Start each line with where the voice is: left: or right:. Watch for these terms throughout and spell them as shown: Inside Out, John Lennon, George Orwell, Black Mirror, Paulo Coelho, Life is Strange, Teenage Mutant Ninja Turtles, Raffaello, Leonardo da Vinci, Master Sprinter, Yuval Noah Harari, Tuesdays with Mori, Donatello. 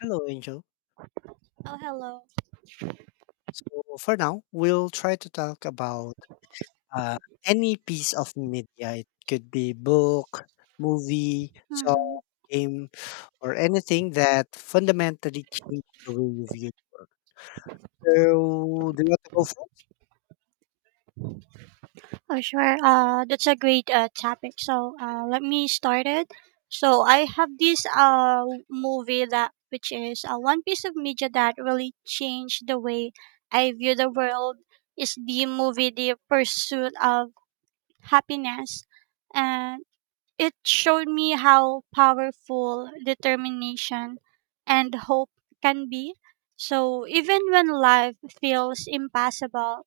left: Hello, Angel.
right: Oh, hello.
left: So for now, we'll try to talk about uh, any piece of media. It could be book, movie,
right: Mm-hmm.
left: song, game, or anything that fundamentally changed the way you view the world. So do you want to go first?
right: Oh, sure. That's a great topic. So, let me start it. So, I have this movie that which is one piece of media that really changed the way I view the world. Is the movie The Pursuit of Happiness, and it showed me how powerful determination and hope can be. So, even when life feels impossible,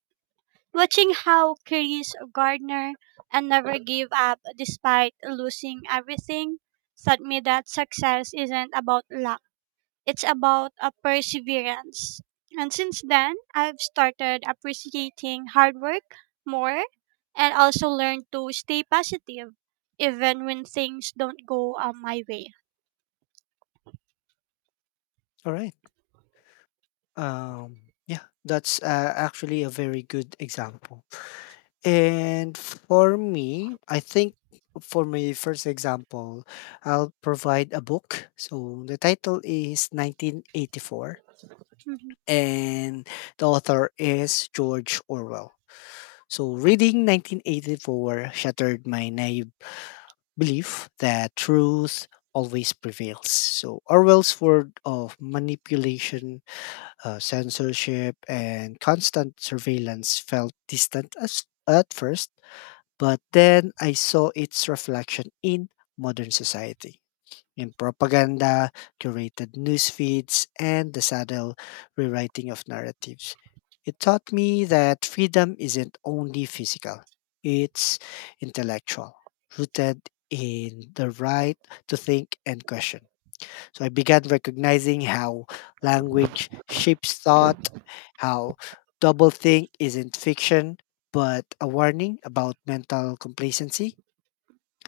right: watching how Chris Gardner and never gave up despite losing everything taught me that success isn't about luck. It's about a perseverance. And since then, I've started appreciating hard work more and also learned to stay positive even when things don't go my way.
left: All right. Um, yeah, that's actually a very good example. And for me, I think for my first example, I'll provide a book. So the title is 1984,
right: Mhm.
left: and the author is George Orwell. So reading 1984 shattered my naive belief that truth always prevails. So Orwell's word of manipulation, censorship and constant surveillance felt distant as, at first, but then I saw its reflection in modern society. In propaganda, curated news feeds, and the subtle rewriting of narratives. It taught me that freedom isn't only physical, it's intellectual, rooted in the right to think and question. So I began recognizing how language shapes thought, how doublethink isn't fiction, but a warning about mental complacency.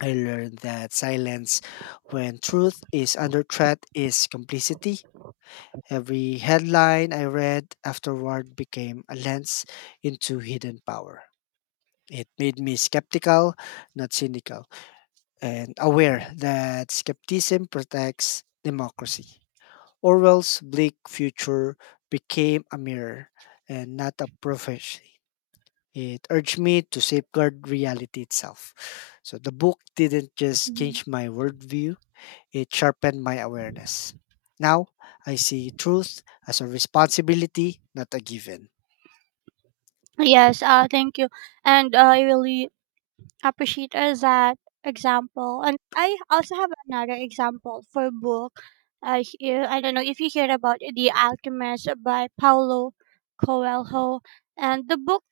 left: I learned that silence when truth is under threat is complicity. Every headline I read afterward became a lens into hidden power. It made me skeptical, not cynical, and aware that skepticism protects democracy. Orwell's bleak future became a mirror and not a prophecy. It urged me to safeguard reality itself. So the book didn't just
right: Mhm.
left: change my worldview, it sharpened my awareness. Now I see truth as a responsibility, not a given.
right: Yes, thank you. And I really appreciate that example. And I also have another example for book. Here, I don't know if you heard about The Alchemist by Paulo Coelho. And the book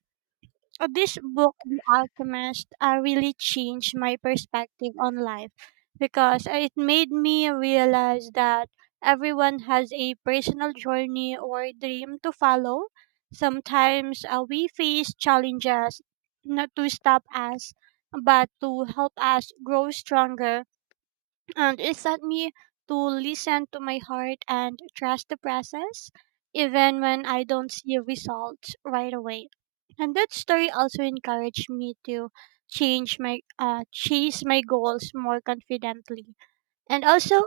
right: this book, The Alchemist, really changed my perspective on life because it made me realize that everyone has a personal journey or dream to follow. Sometimes we face challenges not to stop us, but to help us grow stronger, and it taught me to listen to my heart and trust the process, even when I don't see results right away. And that story also encouraged me to change my chase my goals more confidently. And also,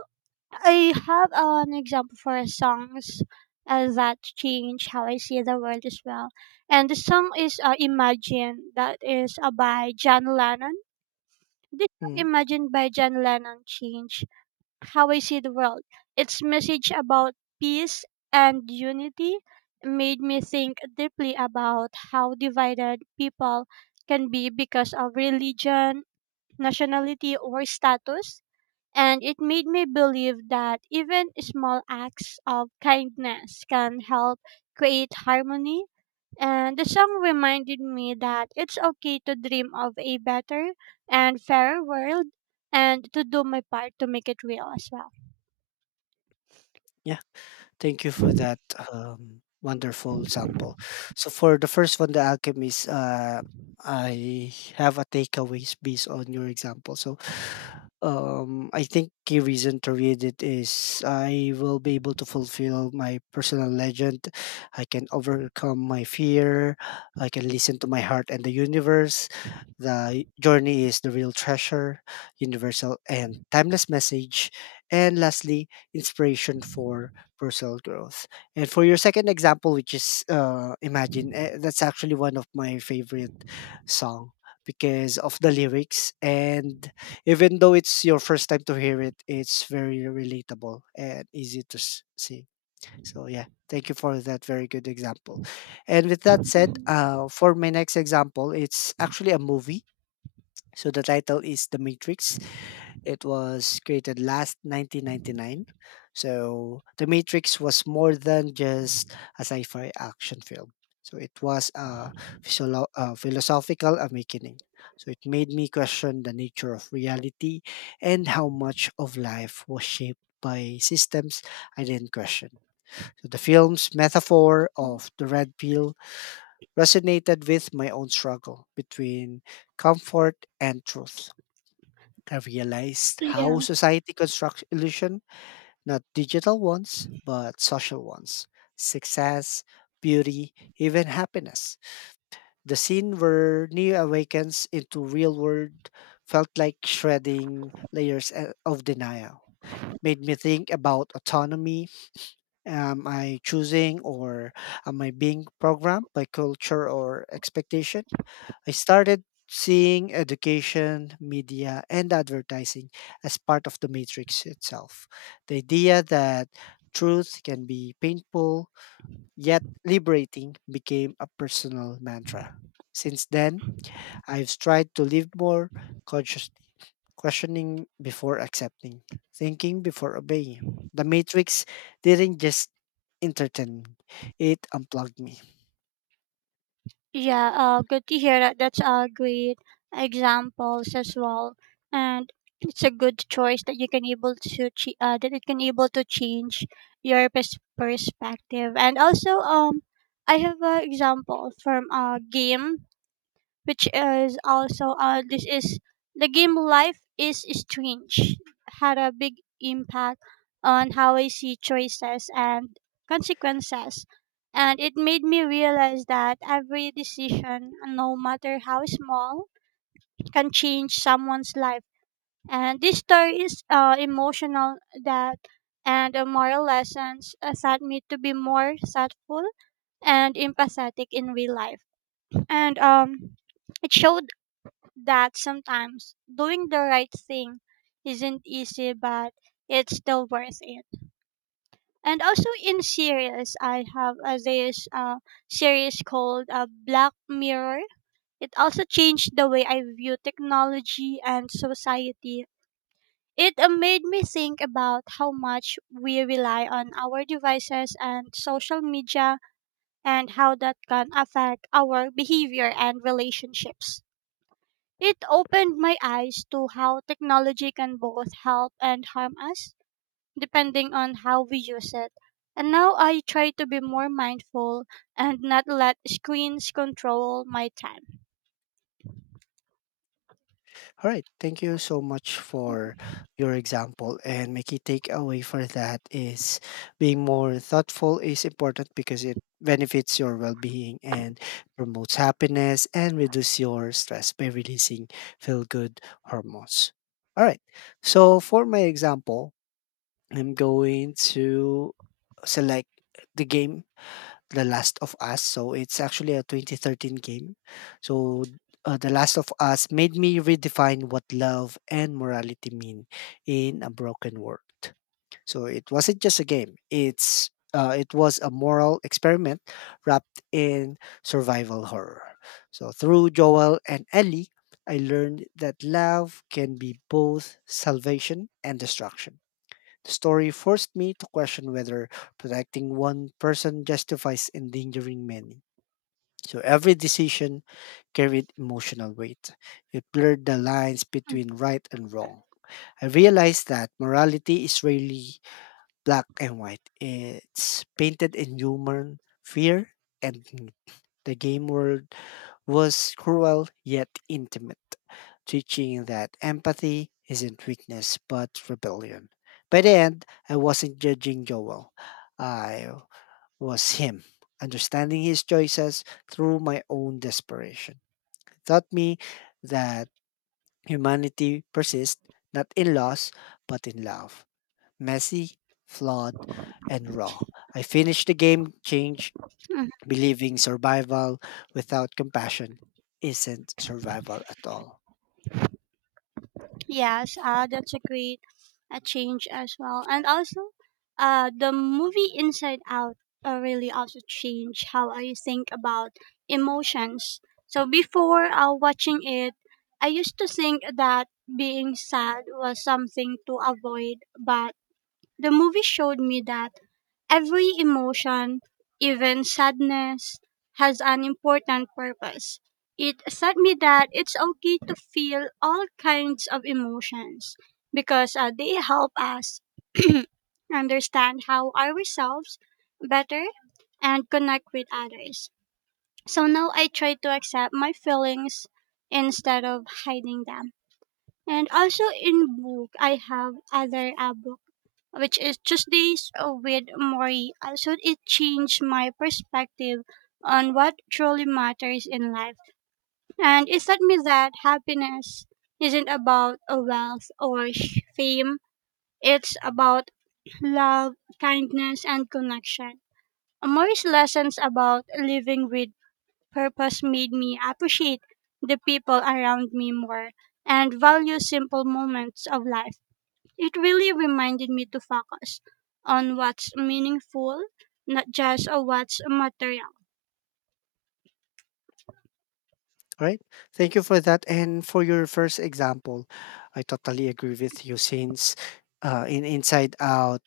right: I have an example for a songs that change how I see the world as well. And the song is "Imagine" that is by John Lennon. This song,
left: Mm,
right: "Imagine" by John Lennon, changed how I see the world. Its message about peace and unity made me think deeply about how divided people can be because of religion, nationality, or status. And it made me believe that even small acts of kindness can help create harmony. And the song reminded me that it's okay to dream of a better and fairer world and to do my part to make it real as well.
left: yeah. Thank you for that wonderful sample. So for the first one, the alchemist, I have a takeaways based on your example. So I think key reason to read it is I will be able to fulfill my personal legend. I can overcome my fear. I can listen to my heart and the universe. The journey is the real treasure, universal and timeless message. And lastly, inspiration for self growth. And for your second example, which is Imagine, eh, that's actually one of my favorite song because of the lyrics. And even though it's your first time to hear it, it's very relatable and easy to sing. So, yeah. Thank you for that very good example. And with that said,
right: Mhm,
left: for my next example, it's actually a movie. So the title is The Matrix. It was created last 1999. So The Matrix was more than just a sci-fi action film. So it was a philosophical awakening. So it made me question the nature of reality and how much of life was shaped by systems I didn't question. So the film's metaphor
right: mhm.
left: of the red pill resonated with my own struggle between comfort and truth. I realized how
right: Yeah.
left: society constructs illusion, not digital ones, but social ones. Success, beauty, even happiness. The scene where Neo awakens into real world felt like shredding layers of denial. It made me think about autonomy. Am I choosing, or am I being programmed by culture or expectation? I started seeing education, media, and advertising as part of the matrix itself. The idea that truth can be painful yet liberating became a personal mantra. Since then, I've tried to live more consciously, questioning before accepting, thinking before obeying. The Matrix didn't just entertain me, it unplugged me.
right: Yeah, good to hear that. That's a great examples as well, and it's a good choice that you can able to that it can able to change your perspective. And also, I have an example from a game which is also this is the game Life is Strange, had a big impact on how I see choices and consequences, and it made me realize that every decision, no matter how small, can change someone's life. And this story is emotional that, and moral lessons taught me to be more thoughtful and empathetic in real life. And it showed that sometimes doing the right thing isn't easy, but it's still worth it. And also in series, I have this series called Black Mirror. It also changed the way I view technology and society. It made me think about how much we rely on our devices and social media and how that can affect our behavior and relationships. It opened my eyes to how technology can both help and harm us, depending on how we use it. And now I try to be more mindful and not let screens control my time.
left: All right. Thank you so much for your example. And my key takeaway for that is being more thoughtful is important because it benefits your well being and promotes happiness and reduce your stress by releasing feel good hormones. All right. So for my example, I'm going to select the game the Last of Us. So it's actually a 2013 game. So The Last of Us made me redefine what love and morality mean in a broken world. So it wasn't just a game. It was a moral experiment wrapped in survival horror. So through Joel and Ellie, I learned that love can be both salvation and destruction. The story forced me to question whether protecting one person justifies endangering many. So every decision carried emotional weight. It blurred the lines
right: Mm.
left: between right and wrong. I realized that morality is really black and white. It's painted in human fear and need. The game world was cruel yet intimate, teaching that empathy isn't weakness but rebellion. By the end, I wasn't judging Joel, I was him, understanding his choices through my own desperation. It taught me that humanity persists not in loss but in love. Messy, flawed, and raw. I finished the game, changed. Believing survival without compassion isn't survival at all.
right: Yes, that's a great a change as well. And also, the movie Inside Out really also changed how I think about emotions. So before watching it, I used to think that being sad was something to avoid, but the movie showed me that every emotion, even sadness, has an important purpose. It taught me that it's okay to feel all kinds of emotions because they help us understand how ourselves better and connect with others. So now I try to accept my feelings instead of hiding them. And also in book, I have other books which is Tuesdays with Mori. Also, it changed my perspective on what truly matters in life. And it taught me that happiness isn't about wealth or fame, it's about love, kindness, and connection. Mori's lessons about living with purpose made me appreciate the people around me more and value simple moments of life. It really reminded me to focus on what's meaningful, not just on what's material.
left: All right. Thank you for that. And for your first example, I totally agree with you since in Inside Out,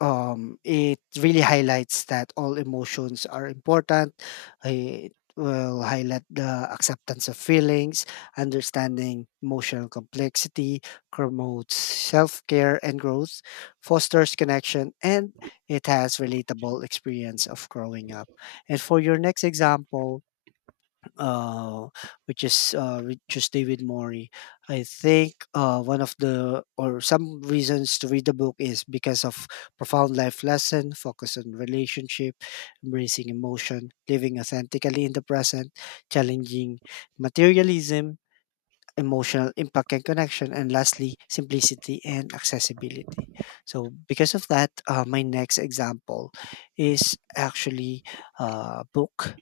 left: it really highlights that all emotions are important. It will highlight the acceptance of feelings, understanding emotional complexity, promotes self care and growth, fosters connection, and it has relatable experience of growing up. And for your next example, uh, which is David Mori. I think one of the or some reasons to read the book is because of profound life lesson, focus on relationship, embracing emotion, living authentically in the present, challenging materialism, emotional impact and connection, and lastly, simplicity and accessibility. So, because of that, my next example is actually a book.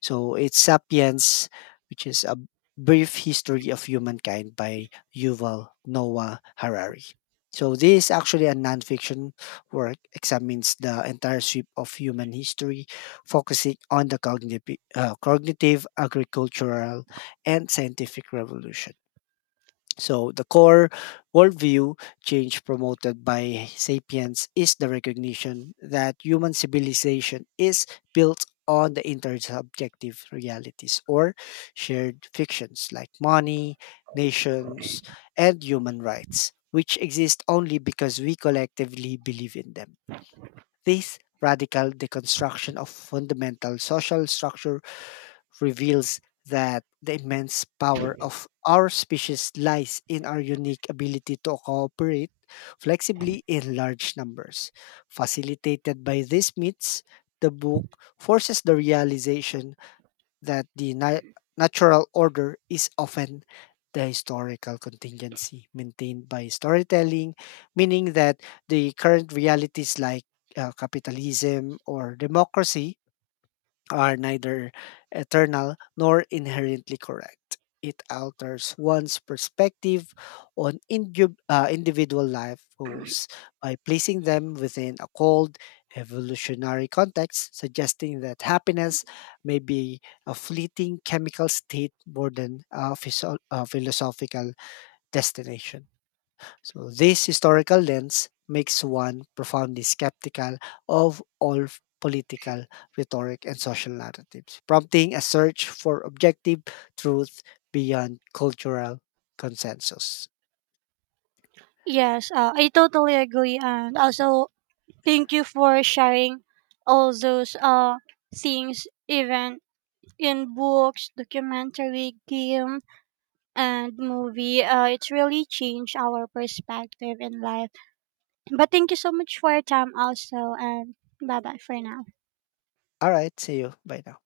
left: So, it's Sapiens, which is a brief history of humankind by Yuval Noah Harari. So, this is actually a nonfiction work, examines the entire sweep of human history, focusing on the cognitive agricultural, and scientific revolution. So the core worldview change promoted by Sapiens is the recognition that human civilization is built on the intersubjective realities or shared fictions like money, nations, and human rights, which exist only because we collectively believe in them. This radical deconstruction of fundamental social structure reveals that the immense power of our species lies in our unique ability to cooperate flexibly in large numbers. Facilitated by these myths, the book forces the realization that the natural order is often the historical contingency maintained by storytelling, meaning that the current realities like capitalism or democracy are neither eternal nor inherently correct. It alters one's perspective on individual life goals by placing them within a cold evolutionary context, suggesting that happiness may be a fleeting chemical state more than a a philosophical destination. So this historical lens makes one profoundly skeptical of all political rhetoric and social narratives, prompting a search for objective truth beyond cultural consensus.
right: Yes, I totally agree. And also, thank you for sharing all those things, even in books, documentary, game, and movie. It's really changed our perspective in life. But thank you so much for your time, also. And bye bye for now.
left: Alright, see you. Bye now.